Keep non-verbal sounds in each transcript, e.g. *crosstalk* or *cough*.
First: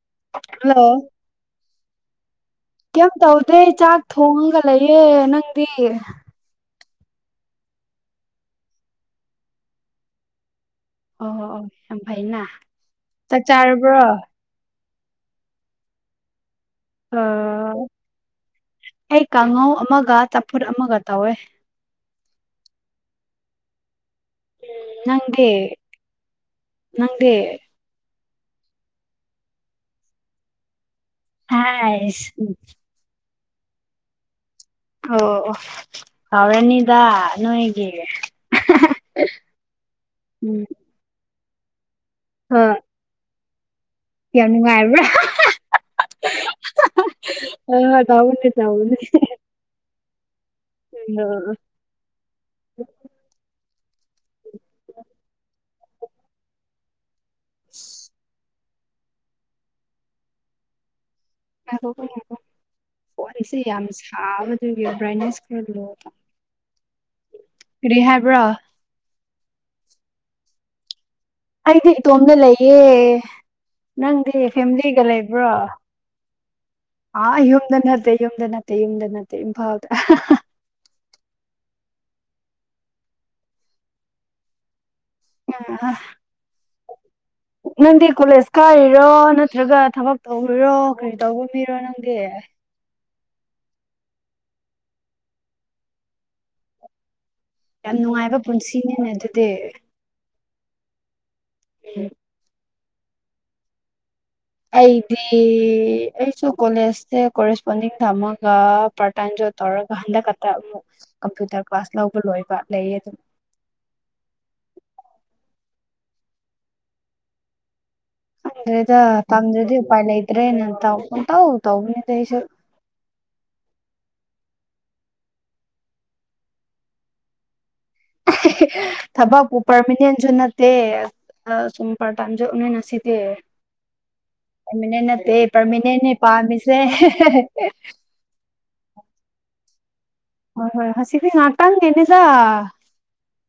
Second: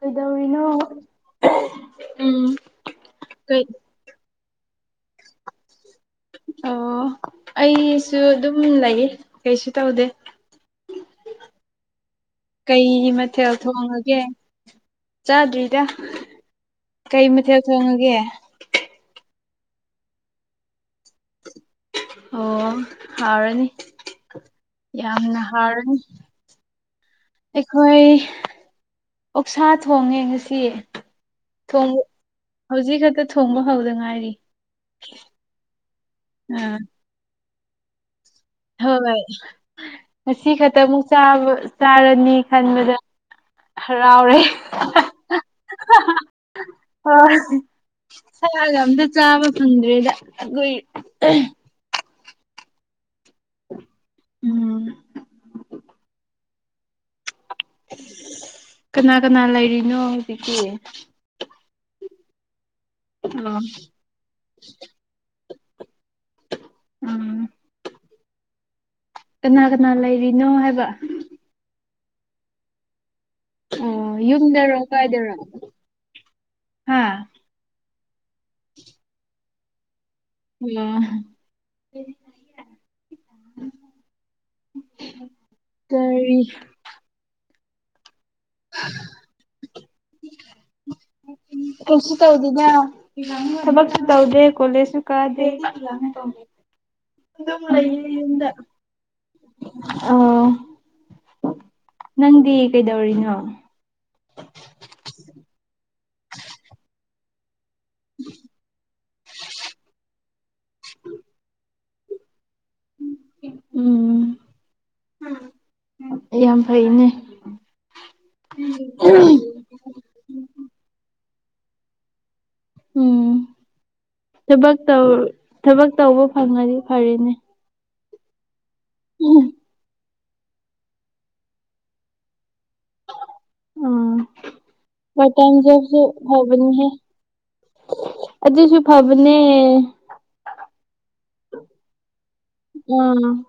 ꯀꯩꯗꯧꯔꯤꯅꯣ ꯍꯜꯂꯣ ꯎꯝ ꯀꯝ ꯇꯧꯗ ꯀꯩ ꯆꯥꯛ ꯊꯣꯡꯉꯒ ꯂꯩꯌꯦꯦ ꯅꯪꯗꯤ ꯑꯣ ꯑꯩꯁꯨ ꯑꯗꯨꯝ ꯂꯩ ꯀꯩꯁꯨ ꯇꯧꯗꯦ ꯑꯣ ꯑꯣ ꯌꯥꯝ ꯐꯩꯅ ꯀꯩ ꯆꯥꯛ ꯃꯊꯦꯜ ꯆꯥꯔꯕ꯭ꯔꯣ ꯊꯣꯡꯉꯒꯦ ꯆꯥꯗ꯭ꯔꯤꯗ ꯀꯩ ꯃꯊꯦꯜ ꯊꯣꯡꯉꯒꯦ ꯑꯩ ꯀꯥꯡꯉꯧ ꯑꯃꯒ ꯆꯝꯐꯨꯠ ꯑꯃꯒ ꯇꯧꯋꯦ ꯑꯣ ꯐꯔꯅꯤ ꯌꯥꯝꯅ ꯅꯪꯗꯤ ꯍꯥꯔ ꯅꯪꯗꯤ ꯍꯣꯏ ꯑꯣꯛꯁꯥ ꯊꯣꯡꯉꯦ ꯉꯁꯤ ꯊꯕ ꯍꯥꯏꯁ ꯍꯧꯖꯤꯛ ꯈꯛꯇ ꯊꯣꯡꯕ ꯍꯧꯗ ꯉꯥꯏꯔꯤ ꯑꯣ ꯍꯥꯎ ꯑꯥ ꯔꯅꯤꯗ ꯅꯣꯏꯒꯤ ꯍꯣꯏ ꯉꯁꯤ ꯎꯝ ꯈꯛꯇꯃꯨꯛ ꯆꯥꯔꯅꯤ ꯑ ꯈꯟꯕꯗ ꯔꯥꯎ ꯔꯦ ꯌꯥꯝ ꯅꯨꯡꯉꯥꯏꯕ꯭ꯔꯥ *unintelligible* ꯍꯣꯏ ꯑ ꯇꯧꯕꯅꯦ ꯁꯥꯔꯒ ꯇꯧꯕꯅꯦ ꯑꯝꯇ ꯆꯥꯕ ꯐꯪꯗ꯭ꯔꯦꯗ ꯑꯩꯈꯣꯏ ꯑ ꯎꯝ ꯀꯅꯥ ꯀꯅꯥ ꯂꯩꯔꯤꯅꯣ ꯍꯧꯖꯤꯛꯀꯤ ꯐꯣꯟꯁꯦ ꯑꯣ ꯌꯥꯝ ꯁꯥꯕꯗꯨꯒꯤ ꯕ꯭ꯔꯥꯏꯠꯅꯦꯁ ꯈꯔ ꯂꯣ ꯎꯝ ꯔꯤ ꯍꯥꯏꯕ꯭ꯔꯣ ꯀꯅꯥ ꯀꯅꯥ ꯂꯩꯔꯤꯅꯣ ꯍꯥꯏꯕ ꯑꯩꯗꯤ ꯏꯇꯣꯝꯗ ꯂꯩꯌꯦ ꯑꯣ ꯅꯪꯗꯤ ꯌꯨꯝꯗꯔꯣ ꯐꯦꯃꯤꯂꯤꯒ ꯀꯥꯏꯗꯔꯣ ꯂꯩꯕ꯭ꯔꯣ ꯑ ꯍꯥ ꯌꯣꯝꯗ ꯅꯠꯇꯦ ꯏꯣꯝꯗ ꯅꯠꯇꯦ ꯌꯝꯗ ꯅꯠꯇꯦ ꯏꯐꯗ ꯑꯣ ꯑ *unintelligible* ꯀꯔꯤ ꯅꯪꯗꯤ ꯀꯣꯂꯦꯖ ꯀꯥꯏꯔꯤꯔꯣ ꯅꯠꯇ꯭ꯔꯒ ꯊꯕꯛ ꯇꯧꯔꯣ ꯀꯔꯤ ꯇꯧꯕ ꯃꯤꯔꯣ ꯎ ꯀꯜꯁꯤ ꯅꯪꯗꯤ ꯌꯥꯝ ꯇꯧꯗꯗ ꯊꯕꯛꯁꯨ ꯇꯧꯗꯦ ꯀꯣꯂꯦꯖꯁꯨ ꯀꯥꯗꯦ ꯍ ꯃꯡꯂꯦ ꯏ ꯅꯨꯡꯉꯥꯏꯕ ꯄꯨꯟꯁꯤꯅꯤꯅꯦ ꯑꯗꯨꯗꯤ ꯑꯣ ꯅꯪꯗꯤ ꯀꯩꯗꯧꯔꯤꯅꯣ ꯑꯩꯗꯤ ꯑꯩꯁꯨ ꯀꯣꯂꯦꯖꯇꯦ ꯀꯣꯔꯦꯁꯄꯣꯟꯗꯤꯡ ꯊꯝꯃꯒ ꯄꯥꯔꯠ ꯇꯥꯏꯝ ꯖꯣꯕ ꯇꯧꯔꯒ ꯍꯟꯗꯛ ꯈꯛꯇ ꯑꯃꯨꯛ ꯀꯝꯄ꯭ꯌꯨꯇꯔ ꯀ꯭ꯂꯥꯁ ꯂꯧꯕ ꯂꯣꯏꯕ ꯂꯩꯌꯦ ꯑꯗꯨꯝ ꯎꯝ ꯌꯥꯝ ꯐꯩꯅꯦ ꯑꯗꯨ꯭ꯔꯦꯗ ꯇꯝꯗꯗꯤ ꯎꯄꯥꯏ ꯂꯩꯗ꯭ꯔꯦ ꯅ ꯇ ꯎ ꯇꯧ ꯇꯧꯕꯅꯤꯗꯩꯁ ꯎꯝ ꯊꯕ ꯊꯕꯛ ꯇꯧꯕ ꯐꯪꯉꯗꯤ ꯐꯔꯅꯦ ꯊꯕꯛꯄꯨ ꯄꯔꯃꯤꯅꯦꯟꯁꯨ ꯅ ꯁꯣ ꯄꯔ ꯇꯖ ꯎ ꯅꯁꯤꯗꯤ ꯎꯝ ꯃꯤꯅꯦ ꯅ ꯄꯥꯔꯠ ꯄꯦ ꯇꯥꯏꯝ ꯖꯣꯕꯁꯨ ꯄ꯭ꯔꯃꯤꯅꯦꯅꯦ ꯄꯥꯝꯃꯤꯁꯦ ꯐꯕꯅꯤꯍꯦ ꯑꯗꯨꯁꯨ ꯐꯕꯅꯦ ꯍ ꯍꯣꯏ ꯍꯁꯤꯗꯤ ꯉꯅꯥꯇꯪꯦꯅꯤꯗ ꯎꯝ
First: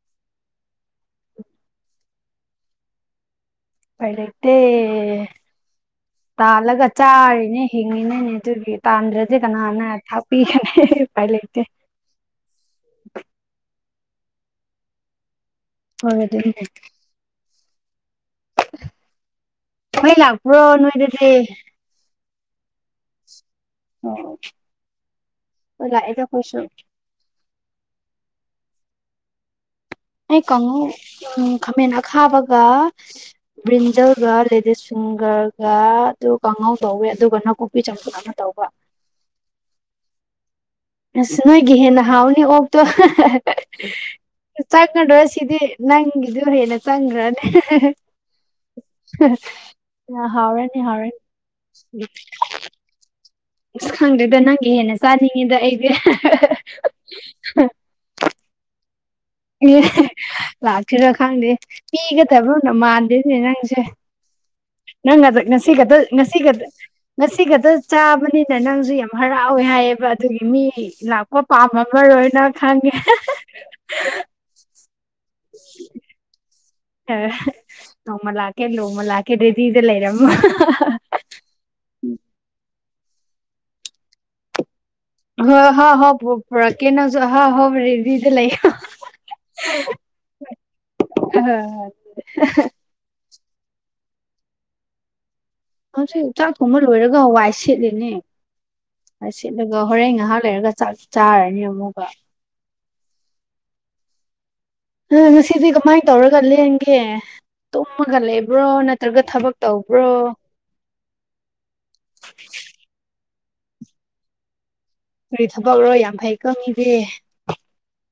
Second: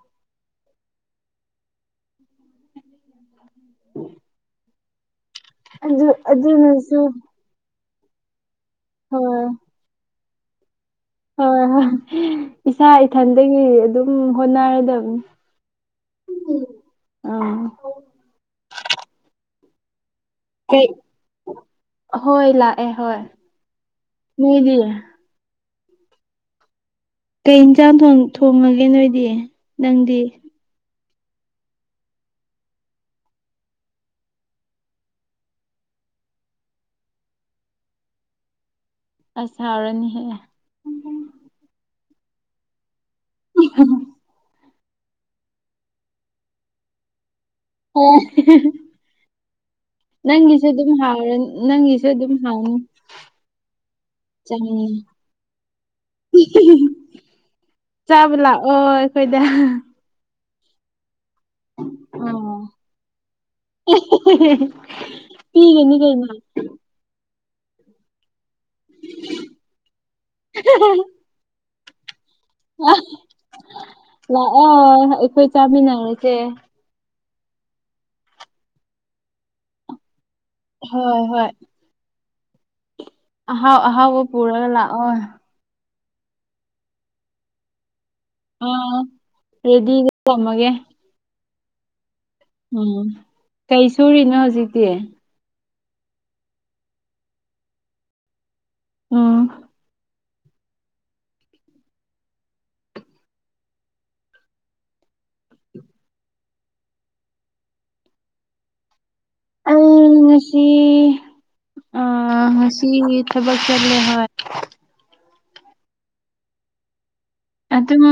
ꯎꯝ ꯄꯥꯏꯂꯛꯇꯦ ꯑꯗꯨ ꯇꯥꯜꯂꯒ ꯑꯗꯨꯅꯁꯨ ꯆꯥꯔꯤꯅꯦ ꯍꯤꯡꯉꯤꯅꯅꯦ ꯑꯗꯨꯒꯤ ꯇꯥꯟꯗ꯭ꯔꯗꯤ ꯍꯣꯏ ꯀꯅꯥꯅ ꯊꯥꯛꯄꯤꯒꯅꯤ ꯎꯄꯥꯏ ꯂꯩꯇꯦ ꯍꯣꯏ ꯍꯣꯏ ꯏꯁꯥ ꯏꯊꯟꯗꯒꯤ ꯑꯗꯨꯝ ꯍꯣꯠꯅꯔꯗꯕꯅꯤ ꯍ ꯑꯗꯨ ꯑꯝ ꯑꯩꯏ ꯂꯥꯛꯄ꯭ꯔꯣ ꯀꯩ ꯅꯣꯏꯗꯗꯤ ꯍꯣꯏ ꯂꯥꯛꯑꯦ ꯍꯣꯏ ꯅꯣꯏꯗꯤ ꯑꯣ ꯂꯥꯛꯑꯗ ꯐꯁ ꯀꯩ ꯏꯟꯁꯥꯡ ꯊꯣꯡꯉꯒꯦ ꯅꯣꯏꯗꯤ ꯅꯪꯗꯤ ꯑꯩ ꯀꯥꯡꯉꯧ ꯎ ꯈꯥꯃꯦꯟ ꯑꯈꯥꯕꯒ ꯕ꯭ꯔꯤꯟꯖꯜꯒ ꯂꯦꯗꯤꯁ ꯁꯤꯡꯒꯔꯒ ꯑꯗꯨ ꯀꯥꯡꯉꯧ ꯇꯧꯋꯦ ꯑꯗꯨꯒꯅꯀꯣ ꯆꯊ ꯑꯃ ꯇꯧꯕ ꯑꯁꯥꯎꯔꯅꯤ ꯍꯦ ꯑꯁ ꯅꯣꯏꯒꯤ ꯍꯦꯟꯅ ꯍꯥꯎꯅꯤ ꯑꯣꯞꯇꯣ ꯆꯪꯒꯗ꯭ꯔꯣ ꯁꯤꯗꯤ ꯅꯪꯒꯤꯗꯨꯣ ꯍꯦꯟꯅ ꯆꯪꯈ꯭ꯔꯅꯦ ꯑꯣ *unintelligible* ꯑ ꯅꯪꯒꯤꯁꯨ ꯍꯥꯎꯔꯅꯤ ꯑꯗꯨꯝ ꯍꯥꯎꯔꯅꯤ ꯅꯪꯒꯤꯁꯨ ꯑꯗꯨꯝ ꯍꯥꯎꯅꯤ ꯑꯁ ꯈꯪꯗꯣꯏꯗ ꯅꯪꯒꯤ ꯆꯝꯅ ꯍꯦꯟꯅ ꯆꯥꯅꯤꯡꯉꯤꯗ ꯑꯩꯁꯦ ꯆꯥꯕ ꯂꯥꯛꯑꯣ ꯑꯩꯈꯣꯏꯗ ꯑꯦ ꯂꯥꯛꯀꯔꯣ ꯈꯪꯗꯦ ꯑꯥ ꯄꯤꯒꯗꯕꯅ ꯃꯥꯟꯗꯦꯅꯦ ꯅꯪꯁꯦ ꯅꯪ ꯑꯗ ꯅ ꯁꯤꯒ ꯄꯤꯒꯅꯤ ꯅ ꯀꯩꯅꯣ ꯁꯤꯒ ꯉꯁꯤ ꯈꯛꯇ ꯆꯥꯕꯅꯤꯅ ꯅꯪꯁꯨ ꯌꯥꯝ ꯍꯔꯥꯎꯋꯦ ꯍꯥꯏꯌꯦꯕ ꯑꯗꯨꯒꯤ ꯃꯤ ꯂꯥꯛꯄ ꯑꯣ ꯄꯥꯝꯝꯕꯃꯃ ꯂꯣꯏꯅ ꯈꯪꯉꯦ ꯂꯥꯛꯑꯣ ꯑꯩꯈꯣꯏ ꯆꯥꯃꯤꯟꯅꯔꯁꯦ ꯅꯣꯡꯃ ꯂꯥꯛꯀꯦ ꯅꯣꯡꯃ ꯂꯥꯛꯀꯦ ꯔꯦꯗꯤꯗ ꯂꯩꯔꯝꯃ ꯍꯣꯏ ꯍꯣꯏ ꯑꯍꯥꯎ ꯑꯍꯥꯎꯕ ꯄꯨꯔꯒ ꯂꯥꯛꯑꯣ ꯍꯣꯏ ꯍꯥ ꯍꯣ ꯄꯨꯥ ꯀꯦ ꯅꯪ *unintelligible* ꯑꯥ ꯔꯦꯗꯤ ꯏ ꯅꯃꯦ ꯍ ꯍ *unintelligible* ꯎꯝ ꯀꯩ ꯁꯨꯔꯤꯅꯣ ꯍꯧꯖꯤꯛꯇꯤ ꯆꯥꯛ ꯊꯣꯡꯕ ꯂꯣꯏꯔꯒ ꯋꯥꯏ ꯁꯤꯠꯂꯤꯅꯦ ꯎꯝ ꯑꯁꯤ ꯑꯗꯨꯒ ꯍꯣꯔꯦꯟ ꯉꯥꯏꯍꯥꯛ ꯂꯩꯔꯒ ꯆꯥꯔꯅꯤ ꯑꯃꯨꯛꯒ ꯎ ꯉꯁꯤꯗꯤ ꯀꯃꯥꯏꯅ ꯇꯧꯔꯒ ꯂꯦꯡꯒꯦ ꯇꯨꯝꯃꯒ ꯂꯩꯕ꯭ꯔꯣ ꯅꯠꯇ꯭ꯔꯒ ꯊꯕꯛ ꯇꯧꯕ꯭ꯔꯣ ꯁꯤ ꯑ ꯁꯤ ꯊꯕꯛ ꯆꯠꯂꯦ ꯍꯣꯏ ꯀꯔꯤ ꯊꯕꯛꯔꯣ ꯌꯥꯝ ꯐꯩ ꯀꯣ ꯃꯤꯗꯤ ꯑꯗꯨꯝ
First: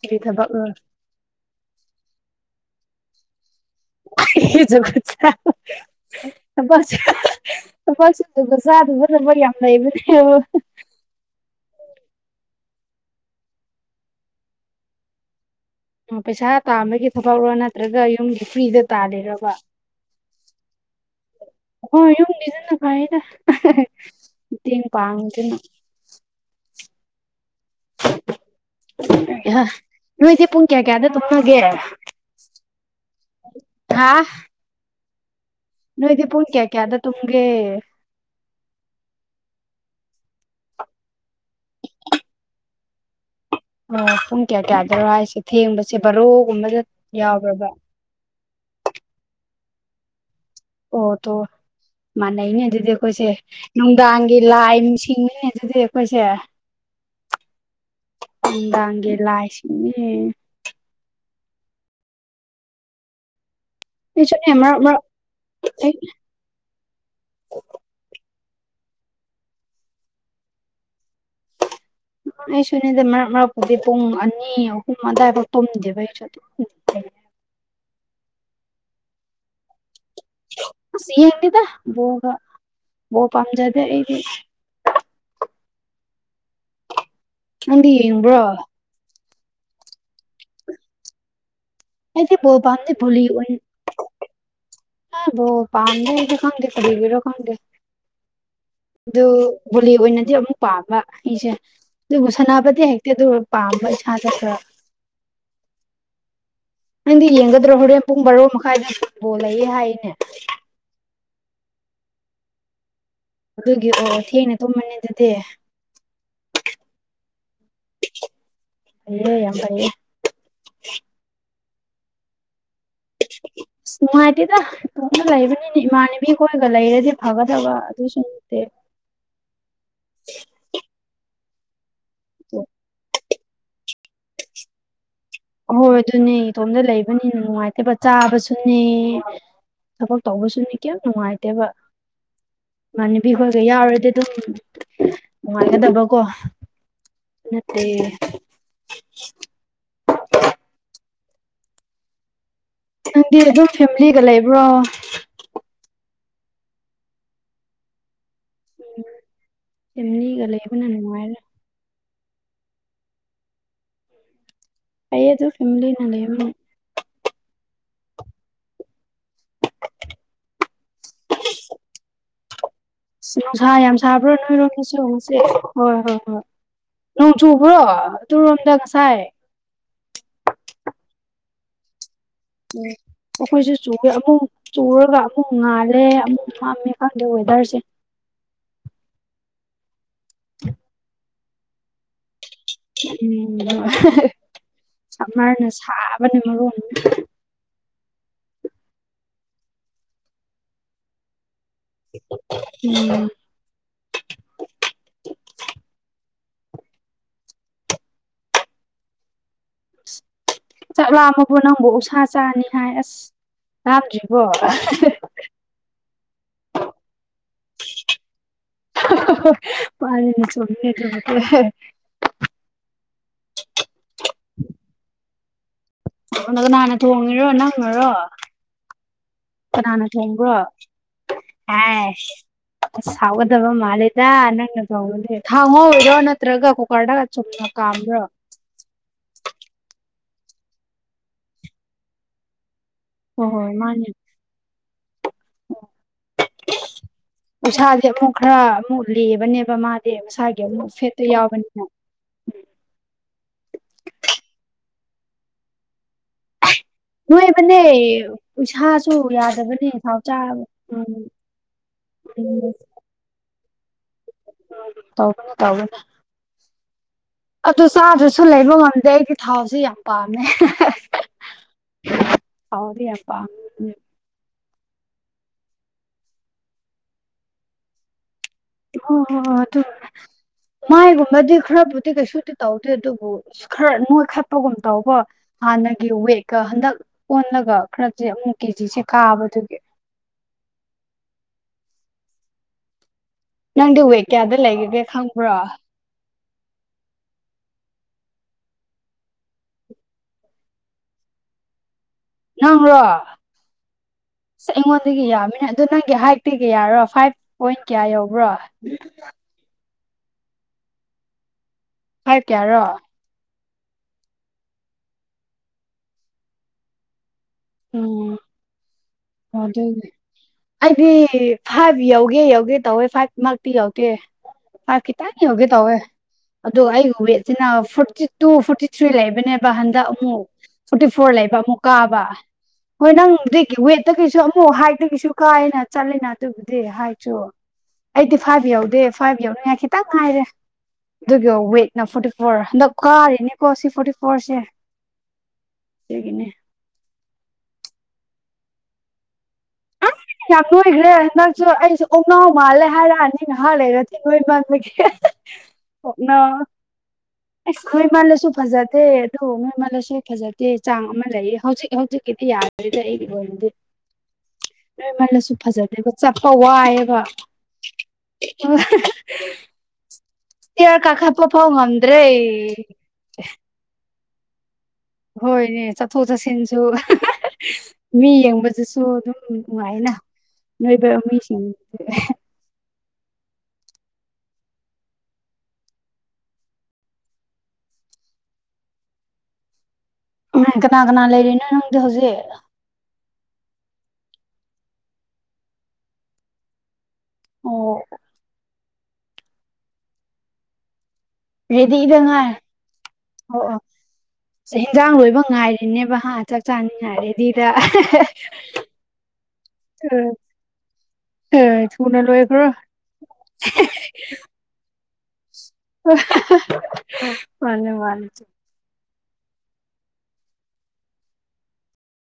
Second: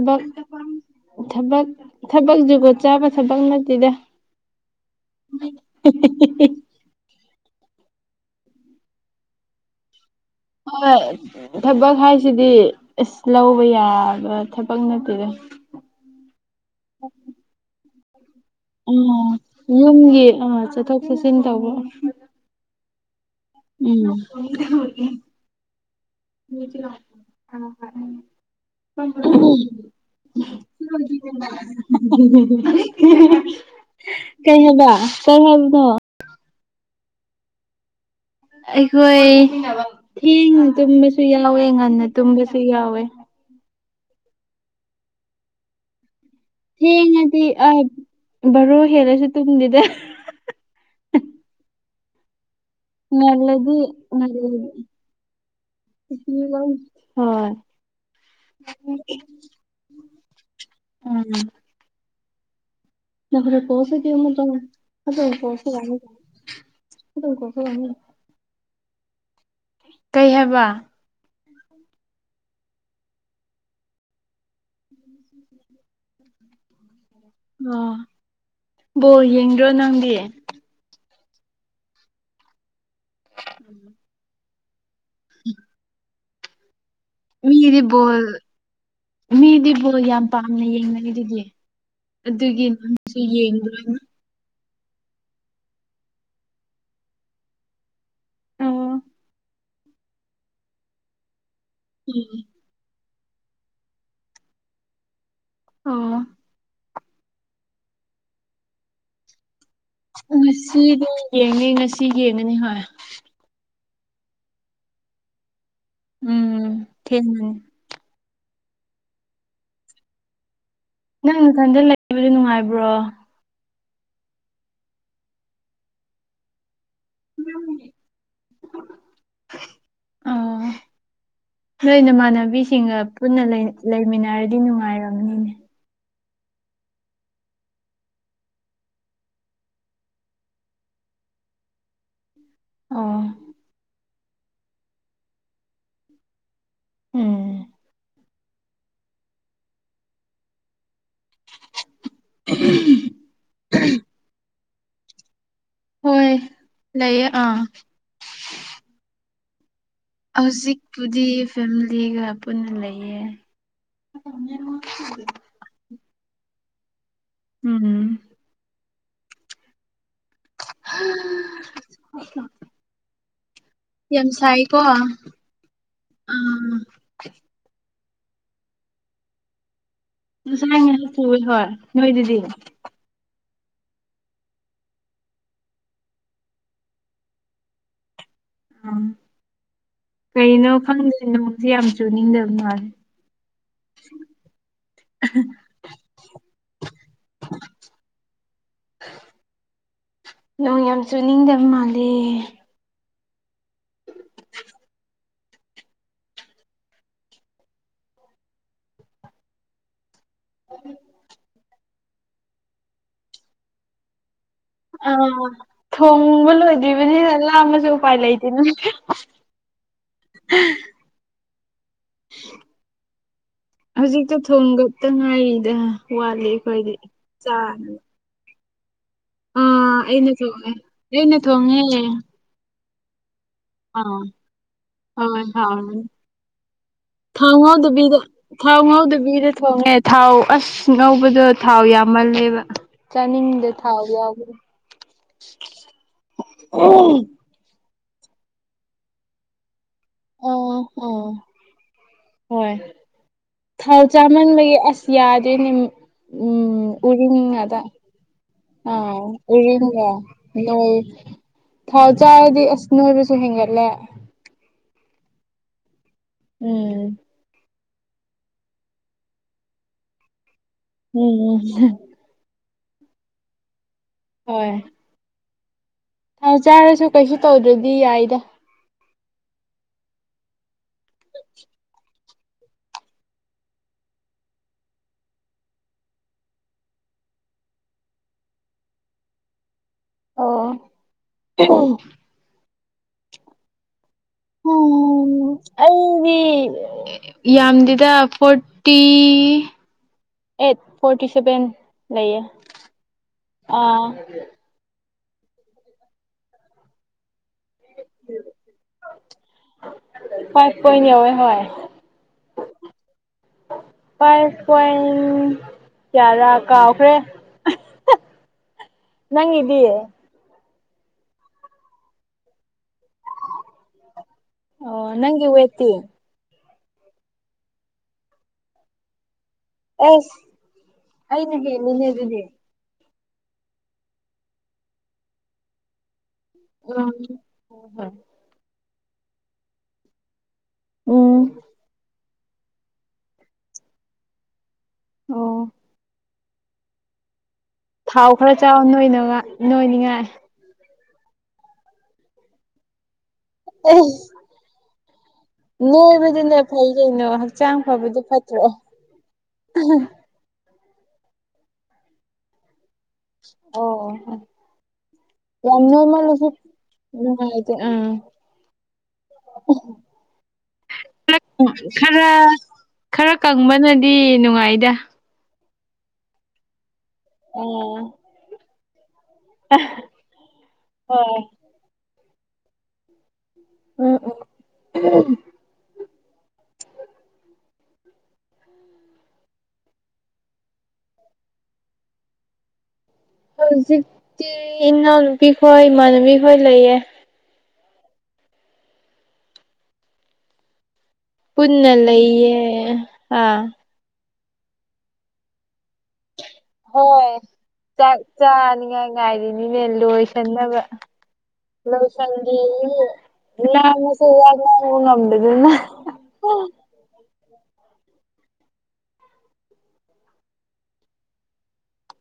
ꯀꯔꯤ ꯊꯕꯛꯔꯣ ꯊꯕꯛ ꯊꯕꯛ ꯖꯨꯒꯣ ꯆꯥꯕ ꯊꯕꯛ ꯅꯠꯇꯦꯗ *unintelligible* ꯊꯕꯛꯁꯦ *unintelligible* ꯌꯥꯝ ꯂꯩꯕꯅꯦ ꯍ ꯊꯕꯛ ꯍꯥꯏꯁꯤꯗꯤ ꯑꯁ ꯂꯧꯕ ꯌꯥꯕ ꯊꯕꯛ ꯅꯠꯇꯦꯗ ꯑꯣ ꯄꯩꯁꯥ ꯇꯥꯝꯕꯒꯤ ꯊꯕꯛꯔꯣ ꯅꯠꯇ꯭ꯔꯒ ꯌꯨꯝꯒꯤ ꯐ꯭ꯔꯤꯗ ꯎꯝ ꯇꯥꯗꯦꯔꯕ ꯌꯨꯝꯒꯤ ꯑꯥ ꯆꯠꯊꯣꯛ ꯆꯠꯁꯤꯟ ꯇꯧꯕ ꯍꯣꯏ ꯌꯨꯝꯒꯤꯗ ꯐꯩꯗ ꯎꯝ ꯃꯇꯦꯡ ꯄꯥꯡꯗꯅ ꯃꯗꯤ ꯂ *unintelligible* ꯎꯝ *unintelligible* ꯅꯣꯏꯗꯤ ꯄꯨꯡ ꯀꯌꯥ ꯀꯌꯥꯗ ꯇꯨꯝꯅꯒꯦ ꯍꯥ ꯀꯩ ꯍꯥꯏꯕ ꯀꯩ ꯍꯥꯏꯕꯅꯣ ꯅꯣꯏꯗꯤ ꯄꯨꯡ ꯀꯌꯥ ꯀꯌꯥꯗ ꯇꯨꯝꯒꯦ ꯑꯩꯈꯣꯏ ꯊꯦꯡꯅ ꯇꯨꯝꯕꯁꯨ ꯌꯥꯎꯋꯦ ꯉꯟꯅ ꯇꯨꯝꯕꯁꯨ ꯌꯥꯎꯋꯦ ꯑꯣ ꯄꯨꯡ ꯀꯌꯥ ꯀꯌꯥꯗꯧꯔꯣ ꯍꯥꯏꯁꯦ ꯊꯦꯡꯕꯁꯦ ꯕꯔꯣꯒꯨꯝꯕꯗ ꯌꯥꯎꯕ꯭ꯔꯕ ꯕꯔꯣ ꯍꯦꯜꯂꯁꯨ ꯇꯨꯝꯗꯦꯗ ꯑꯣ ꯇꯣ ꯃꯥꯅꯅꯩꯅꯦ ꯑꯗꯨꯗꯤ ꯑꯩꯈꯣꯏꯁꯦ ꯉꯜꯂꯗꯤ ꯅꯨꯡꯗꯥꯡꯒꯤ ꯂꯥꯏꯁꯤꯡꯕꯅꯦ ꯑꯗꯨꯗꯤ ꯑꯩꯈꯣꯏꯁꯦ ꯅꯨꯡꯗꯥꯡꯒꯤ ꯂꯥꯏꯁꯤꯅꯦ ꯎꯝ ꯅ ꯐꯔ ꯀꯣꯁꯤꯗꯤꯃ ꯇ ꯑꯩꯁꯨꯅꯦ ꯃꯔꯛ ꯃꯔꯛ ꯑꯗꯨ ꯑꯗꯨ ꯀꯣꯁꯨ ꯑꯩ ꯋꯥꯅꯤ ꯑꯗꯨꯗ ꯀꯣꯁꯨ ꯋꯥꯅꯤ ꯀꯩ ꯍꯥꯏꯕ ꯑꯩꯁꯨꯅꯤꯗ ꯃꯔꯛ ꯃꯔꯛꯄꯨꯗꯤ ꯄꯨꯡ ꯑꯅꯤ ꯑꯍꯨꯝ ꯑꯗꯨꯗꯥꯏꯐꯥꯎ ꯇꯨꯝꯗꯦꯕ ꯑꯩꯁꯨ ꯑꯗꯨꯝ ꯑꯣ ꯕꯣꯜ ꯌꯦꯡꯗ꯭ꯔꯣ ꯅꯪꯗꯤ ꯁꯤ ꯌꯦꯗꯦꯗ ꯕꯣꯜ ꯄꯝꯖꯗꯦ ꯑꯩꯗꯤ ꯎꯝ *unintelligible* ꯃꯤꯗꯤ ꯅꯪꯗꯤ ꯕꯣꯜ ꯌꯦꯡꯕ꯭ꯔꯣ ꯃꯤꯗꯤ ꯕꯣꯜ ꯌꯥꯝ ꯄꯥꯝꯅ ꯌꯦꯡꯅꯔꯤꯗꯨꯗꯤ ꯑꯩꯗꯤ ꯕꯣꯜ ꯑꯗꯨꯒꯤ ꯄꯥꯝꯗꯦ ꯅꯪꯁꯨ ꯕꯣꯂꯤ ꯌꯦꯡꯕ꯭ꯔꯅ ꯄꯥꯝꯗꯁꯨ ꯈꯪꯗꯦ ꯀꯔꯤꯒꯤꯔ ꯈꯪꯗꯦ ꯑꯣ ꯑꯗꯨ ꯕꯣꯂꯤ ꯑꯣꯏꯅꯗꯤ ꯑꯃꯨꯛ ꯄꯥꯝꯕ ꯑꯩꯁꯦ ꯑꯗꯨꯕꯨ ꯁꯅꯥꯄꯇꯤ ꯍꯦꯛ ꯄꯥꯝꯕ *unintelligible* ꯑꯣ ꯅꯪꯗꯤ ꯌꯦꯡꯒꯗ꯭ꯔꯣ ꯍꯣꯔꯦꯟ ꯄꯨꯡ ꯕꯥꯔꯣ ꯃꯈꯥꯏꯗ ꯐꯨꯠꯕꯣꯜ ꯂꯩꯌꯦ ꯍꯥꯏ ꯉꯁꯤꯗꯣ ꯌꯦꯡꯅꯤ ꯉꯁꯤ ꯌꯦꯡꯉꯅꯤ ꯍꯣꯏ ꯑꯗꯨꯒꯤ ꯑꯣ ꯊꯦꯡꯅ ꯇꯨꯝꯃꯅꯤ ꯑꯗꯨꯗꯤ ꯎꯝ ꯊꯦ ꯑ ꯌꯥꯝ ꯐꯩꯌꯦ ꯅꯪ ꯅꯊꯟꯗ ꯂꯩꯕꯗꯤ ꯅꯨꯡꯉꯥꯏꯕ꯭ꯔꯣ ꯅꯨꯡꯉꯥꯏꯇꯦꯗ ꯏꯇꯣꯝꯗ ꯂꯩꯕꯅꯤꯅ ꯏꯃꯥꯟꯅꯕꯤ ꯍꯣꯏꯒ ꯂꯩꯔꯗꯤ ꯐꯒꯗꯕ ꯑꯗꯨꯁꯨ ꯅꯠꯇ‌ꯦ ꯑꯣ ꯅꯣꯏ ꯅꯃꯥꯟꯅꯕꯤꯁꯤꯡꯒ ꯄꯨꯟꯅ ꯂꯩꯂꯩꯃꯤꯟꯅꯔꯗꯤ ꯅꯨꯡꯉꯥꯏꯔꯕꯅꯤꯅꯦ ꯑꯍꯣꯏ ꯑꯗꯨꯅꯦ ꯏꯇꯣꯝꯗ ꯂꯩꯕꯅꯤꯅ ꯅꯨꯡꯉꯥꯏꯇꯦꯕ ꯆꯥꯕꯁꯨꯅꯦ ꯊꯕꯛ ꯇꯧꯕꯁꯨꯅ‌ꯦ ꯀꯩꯝ ꯅꯨꯡꯉꯥꯏꯇꯦꯕ ꯑꯣ ꯏꯃꯥꯟꯅꯕꯤ ꯈꯣꯏꯒ ꯌꯥꯎꯔꯗꯤ ꯑꯗꯨꯝ ꯅꯨꯡꯉꯥꯏꯒꯗꯕꯀꯣ ꯎꯝ ꯅꯠꯇ‌ꯦ *unintelligible* ꯅꯪꯗꯤ ꯑꯗꯨꯝ ꯐꯦꯃꯤꯂꯤꯒ ꯂꯩꯕ꯭ꯔꯣ ꯍꯣꯏ ꯂꯩꯌꯦ ꯑꯥ ꯐ‌ꯦꯃꯤꯂꯤꯒ ꯂꯩꯕꯅ ꯍꯧꯖꯤꯛꯄꯨꯗꯤ ꯅꯨꯡꯉꯥꯏꯔ‌ꯦ ꯐꯦꯃꯤꯂꯤꯒ ꯄꯨꯟꯅ ꯂꯩꯌꯦ ꯐꯩꯌ‌ꯦ ꯑꯗꯨ ꯐꯦꯃꯤꯂꯤ ꯅ ꯂꯩꯕꯅꯤ ꯎꯝ ꯍꯥ *unintelligible* ꯅꯨꯡꯁꯥꯥ ꯌꯥꯝ ꯁꯥꯕ꯭ꯔꯣ ꯅꯣꯏꯔꯣꯝꯒꯤꯁꯨ ꯑꯥ ꯉꯁꯤ ꯍꯣꯏ ꯍꯣꯏ ꯍꯣꯏ ꯅꯣꯡ ꯆꯨꯕ꯭ꯔꯣ ꯗꯨꯔꯣꯝꯗ ꯉꯁꯥꯏ ꯉꯁꯥꯏ ꯉꯛꯇꯪ ꯆꯨꯋ‌ꯦ ꯍꯣꯏ ꯅꯣꯏꯗꯨꯗꯤ ꯎꯝ ꯑꯩꯈꯣꯏꯁꯨ ꯆꯨꯋ‌ꯦ ꯑꯃꯨꯛ ꯆꯨꯔꯒ ꯑꯃꯨꯛ ꯉꯥꯜꯂꯦ ꯑꯃꯨꯛ ꯃꯝꯃꯦ ꯈꯪꯗꯦ ꯋꯦꯗꯔꯁꯦ ꯑ ꯀꯩꯅꯣ ꯈꯪꯗ‌ꯦ ꯅꯣꯡꯁ‌ꯦ ꯌꯥꯝ ꯆꯨꯅꯤꯡꯗꯕꯅꯤ ꯎꯝ ꯁꯝꯃꯔꯅ ꯁꯥꯕꯅ ꯃꯔꯣꯟ ꯑꯝ ꯅꯣꯡ ꯌꯥꯝ ꯆꯨꯅꯤꯡꯗꯕ ꯃꯥꯥꯜ ꯂ‌‌ꯦ ꯎꯝ ꯆꯥꯛ ꯂꯥꯝꯃꯕ‌ꯣ ꯅꯪꯕꯨ ꯑꯣꯛꯁꯥ ꯆꯥꯅꯤ ꯍꯥꯏ ꯑꯁ ꯂꯥꯝꯗ꯭ꯔꯤꯕꯣ ꯑꯥ ꯊꯣꯡꯕ ꯂꯣꯏꯗ꯭ꯔꯤꯕꯅꯤꯅ ꯂꯥꯝꯃꯁꯨ ꯎꯄꯥꯏ ꯂꯩꯇꯦꯅ ꯍ‌ꯣꯏ ꯃꯥꯟꯅꯤꯅ‌ꯦ ꯆꯨꯝꯕꯅ‌ꯦ ꯑꯗꯨꯕꯨꯗꯤ ꯍꯧꯖꯤꯛꯇ ꯊꯣꯡꯒꯇ ꯉꯥꯏꯔꯤꯗ ꯋꯥꯠꯂꯤ ꯈ‌ꯣꯏꯗꯤ ꯀꯅꯥꯅ ꯊꯣꯡꯉꯤꯔꯣ ꯆꯥꯅ ꯅꯪꯅꯔꯣ ꯀꯅꯥꯅ ꯑꯩꯅ ꯊꯣꯡꯕ꯭ꯔꯣ ꯊꯣꯡꯉꯦ ꯑꯩꯅ ꯊꯣꯡꯉꯦ ꯑꯦꯁ ꯑꯁ ꯍꯥꯎꯒꯗꯕ ꯑꯥ ꯃꯥꯜꯂꯦꯗ ꯅꯪꯅ ꯊ‌ꯣꯡꯕꯗꯤ ꯍꯣꯏ ꯊꯥꯎ ꯍꯥꯎꯔꯅꯤ ꯉꯧꯋꯤꯔ‌ꯣ ꯅꯠꯇ꯭ꯔꯒ ꯀꯨꯀꯔ ꯗ ꯊꯥꯎ ꯆꯨꯝꯅ ꯉꯧꯗꯕꯤꯗ ꯀꯥꯝꯕ꯭ꯔ‌ꯣ ꯊꯥꯎ ꯉꯧꯗꯕꯤꯗ ꯊꯣꯡꯉꯦ ꯊꯥꯎ ꯑꯁ ꯉꯧꯕꯗꯣ ꯊꯥꯎ ꯌꯥꯝꯃꯜꯂꯦꯕ ꯍꯣꯏ ꯍꯣꯏ ꯆꯥꯅꯤꯡꯗ‌ꯦ ꯊꯥꯎ ꯃꯥꯅꯦ ꯌꯥꯎꯕꯗ‌ꯣ ꯎꯁꯥꯁ‌ꯦ ꯑꯃꯨꯛ ꯈꯔ ꯑꯃꯨꯛ ꯂꯤꯕꯅꯦꯕ ꯃꯥꯗꯤ ꯃꯁꯥꯒꯤ ꯑꯣ ꯑꯃꯨꯛ ꯐꯦꯠꯇꯨ ꯑꯣ ꯌꯥꯎꯕꯅꯤꯅ ꯍꯣꯏ ꯊꯥꯎ ꯆꯥꯃꯟꯕꯒꯤ ꯑꯁ ꯌꯥꯗ꯭ꯔ‌ꯦꯅ‌ꯦ ꯎꯝ ꯎꯔꯤꯜ ꯉꯛꯇ ꯅꯣꯏꯕꯅꯦ ꯎꯁꯥꯁꯨ ꯑꯥꯎ ꯌꯥꯗꯕꯅꯦ ꯎꯔꯤꯡꯒ ꯊꯥꯎ ꯆꯥꯔꯒ ꯅ‌ꯣꯏ ꯎꯝ ꯊꯥꯎ ꯆꯥꯔꯗꯤ ꯎꯝ ꯑꯁ ꯅꯣꯏꯕꯁꯨ ꯍꯦꯟꯒꯠꯂꯦ ꯇꯧꯕꯅ‌ꯦ ꯇꯧꯕꯅ‌ꯦ ꯎꯝ ꯑꯗꯨ ꯆꯥꯗ꯭ꯔꯁꯨ ꯂꯩꯕ ꯉꯝꯗꯦ ꯑꯩꯒꯤ ꯊꯥꯎꯁꯦ ꯌꯥꯝ ꯄꯥꯝꯃꯦ ꯎꯝ *unintelligible* ꯊꯥꯎꯗꯤ ꯌꯥꯝ ꯄꯥꯝꯃ‌ꯦ *unintelligible* ꯍꯣꯏ ꯊꯥꯎ ꯆꯥꯔꯁꯨ ꯀꯩꯁꯨ ꯇꯧꯗ꯭ꯔꯗꯤ ꯌꯥꯏꯗ ꯑꯣ ꯍꯣ ꯑꯗꯨꯕꯨꯗꯤ ꯃꯥꯏꯒꯨꯝꯕꯗꯤ ꯈꯔꯕꯨꯗꯤ ꯀꯩꯁꯨꯗꯤ ꯇꯧꯗꯔ‌ꯦ ꯑꯗꯨꯕꯨ ꯈꯔ ꯅꯣꯏ ꯈꯠꯄꯒꯨꯝ ꯇꯧꯕ ꯍꯥꯟꯅꯒꯤ ꯋꯦꯠꯀ ꯍꯟꯗꯛ ꯑꯣꯜꯂꯒ ꯈꯔꯁꯦ ꯑꯃꯨꯛ ꯀꯦꯖꯤꯁꯦ ꯀꯥꯕ ꯗꯨꯒꯤ ꯑꯣ ꯅꯪꯗꯤ ꯋꯦꯠ ꯀꯌꯥꯗ ꯂꯩꯒꯒꯦ ꯎꯝ ꯈꯪꯕ꯭ꯔꯣ ꯑꯩꯗꯤ ꯌꯥꯝꯗꯦꯗ ꯐꯣꯔꯇꯤ ꯑꯩꯠ ꯐꯣꯔꯇꯤ ꯁꯦꯚꯦꯟ ꯌꯥꯝ꯭ꯔ ꯑꯥ ꯑꯁ ꯑꯩꯉꯣꯟꯗꯒꯤ ꯌꯥꯃꯤꯅꯦ ꯑꯗꯨꯣ ꯅꯪꯒꯤ ꯍꯥꯏꯠꯇꯒꯤ ꯌꯥꯔꯣ ꯐꯥꯏꯚ ꯄꯣꯏꯟ ꯀꯌꯥ ꯌꯧꯕ꯭ꯔꯣ ꯐꯥꯏ ꯀꯣꯏꯅꯤꯋꯥꯣꯏ ꯍꯣꯏ ꯍꯥꯏ ꯀꯌꯥꯔꯣ ꯐꯥꯏꯚ ꯄꯣꯏꯟ ꯀꯌꯥꯗꯥ ꯀꯥꯎꯈ꯭ꯔꯦ꯫ ꯎꯝ ꯑꯣ ꯅꯪꯒꯤꯗꯤ ꯑꯗꯨꯗꯤ ꯑꯩꯗꯤ ꯐꯥꯏꯚ ꯌꯧꯒꯦ ꯌꯧꯒꯦ ꯇꯧꯋꯦ ꯐꯥꯏꯚ ꯃꯥꯛꯇꯤ ꯌꯥꯎꯗꯦ ꯑꯣ ꯍꯥꯏꯈꯤ ꯇꯅꯤ ꯅꯪꯒꯤ ꯌꯧꯒꯦ ꯋꯦꯠꯇꯤ ꯇꯧꯋꯦ꯫ ꯑ ꯑꯩꯒꯤ ꯋꯦꯠꯁꯤꯅ ꯐꯣꯔꯇꯤ ꯇꯨ ꯐꯣꯔꯇꯤ ꯊ꯭ꯔꯤ ꯂꯩꯕꯅꯦ꯫ ꯍꯟꯗꯛ ꯑꯦꯁ ꯑꯃꯨꯛ ꯐꯣꯔꯇꯤ ꯐꯣꯔ ꯑꯩꯅ ꯂꯩꯕ ꯑꯃꯨꯛ ꯍꯦꯜꯂꯤꯅꯦ ꯀꯥꯕ ꯑꯗꯨꯗꯤ ꯍꯣꯏ ꯅꯪ ꯋ ꯑ ꯇ ꯀꯁꯨ ꯑꯃꯨꯛ ꯍꯥꯏꯒꯤꯁꯨ ꯀꯥꯏꯦꯅ ꯆꯠꯂꯤꯦꯅ ꯑꯗꯨꯕꯨꯗꯤ ꯍꯥꯏꯁꯨ ꯑꯩꯗꯤ ꯐꯥꯏꯚ ꯌꯧꯗꯦ ꯐꯥꯏꯚ ꯌꯧꯅꯤꯡꯉꯥꯏ ꯈꯤꯇꯪ ꯉꯥꯏꯔꯦ ꯎꯝ ꯑꯗꯨꯒꯤ ꯋꯦꯠꯅ ꯐꯣꯔꯇꯤ ꯐꯣꯔ ꯍꯟꯗꯛ ꯀꯥ ꯏꯅꯤ ꯀꯣꯁꯤ ꯐꯣꯔꯇꯤ ꯐꯣꯔꯁꯦ꯫ ꯑꯣ ꯏꯗꯒꯤꯅꯦ꯫ ꯊꯥꯎ ꯈꯔ ꯆꯥꯎ ꯅꯣꯏꯅꯤꯡꯉꯥꯏ꯫ ꯌꯥꯝ ꯂꯨꯈ꯭ꯔꯦ ꯅꯪꯁꯨ ꯑꯩꯁꯨ ꯑꯣꯝ ꯅꯧ ꯃꯥꯜꯂꯦ ꯍꯥꯏꯔꯛꯑꯅꯤ꯫ ꯑꯩ ꯅꯍꯥ ꯑꯦ ꯂꯩꯔꯗꯤ ꯅꯣꯏ ꯏꯃꯥꯟꯒꯦ ꯀꯣꯛꯅ꯫ ꯍꯩꯒꯅꯣ꯫ ꯑꯁ ꯅꯣꯏ ꯃꯥꯜꯂꯁꯨ ꯐꯖꯗꯦ ꯑꯗꯨ ꯅꯣꯏ ꯃꯥꯜꯂꯦꯁꯨ ꯍ ꯐꯖꯗꯦ꯫ ꯆꯥꯡ ꯑꯃ ꯂꯩꯌꯦ ꯍꯧꯖꯤꯛ ꯍꯧꯖꯤꯛꯀꯤꯗꯤ ꯌꯥꯗꯣꯏꯗꯤ ꯑꯩ ꯑꯣ ꯅꯣꯏꯃꯜꯂꯁꯨ ꯐꯖꯗꯦꯕ ꯆꯠꯄ ꯋꯥꯏꯑꯕ ꯅꯨꯡꯉꯥꯏꯇꯦ ꯑꯥ ꯏ ꯀꯈꯥ ꯄ ꯐꯥꯎ ꯃꯗ꯭ꯔꯦ꯫ ꯈꯔ ꯈꯔ ꯀꯪꯕꯅꯗꯤ ꯅꯨꯡꯉꯥꯏꯗ ꯍꯣꯏꯅꯦ ꯆꯠꯊꯣꯛ ꯆꯠꯁꯤꯟꯁꯨ ꯑꯣ ꯃꯤ ꯌꯦꯡꯕꯗꯨꯁꯨ ꯑꯗꯨꯝ ꯅꯨꯡꯉꯥꯏꯅ ꯅꯣꯏꯕ ꯍꯣꯏ ꯃꯤꯁꯤꯡꯁ ꯎꯝ ꯎꯝ ꯎꯝ ꯎꯝ ꯀꯅꯥ ꯀꯅꯥ ꯂꯩꯔꯤꯅꯣ ꯅꯪꯗꯤ ꯍꯧꯖꯤꯛ ꯍꯧꯖꯤꯛꯇꯤ ꯏꯅꯥꯎꯅꯨꯄꯤ ꯈꯣꯏ ꯏꯃꯥꯟꯅꯕꯤ ꯈꯣꯏ ꯂꯩꯌꯦ꯫ ꯑꯣ ꯄꯨꯟꯅ ꯂꯩꯌꯦ ꯍꯥꯥ ꯌꯦꯟꯁꯥꯡ ꯂꯣꯏꯕ ꯉꯥꯏꯔꯤꯅꯦꯕ ꯍꯥ ꯆꯥꯛ ꯆꯥꯅꯤ ꯍꯣꯏ ꯉꯥꯏꯔꯦꯗꯤꯗ꯫ ꯥꯉꯥꯏꯔꯤꯅꯤꯅꯦ ꯂꯣꯏꯁꯤꯅꯕꯥ ꯆꯟꯕ ꯑ, ꯊꯨꯅ ꯁꯗꯤ ꯂꯣꯏꯈ꯭ꯔꯣ ꯂ ꯉꯁ ꯌꯥ ꯉ ꯃꯅꯦ ꯃꯥꯅꯤ꯫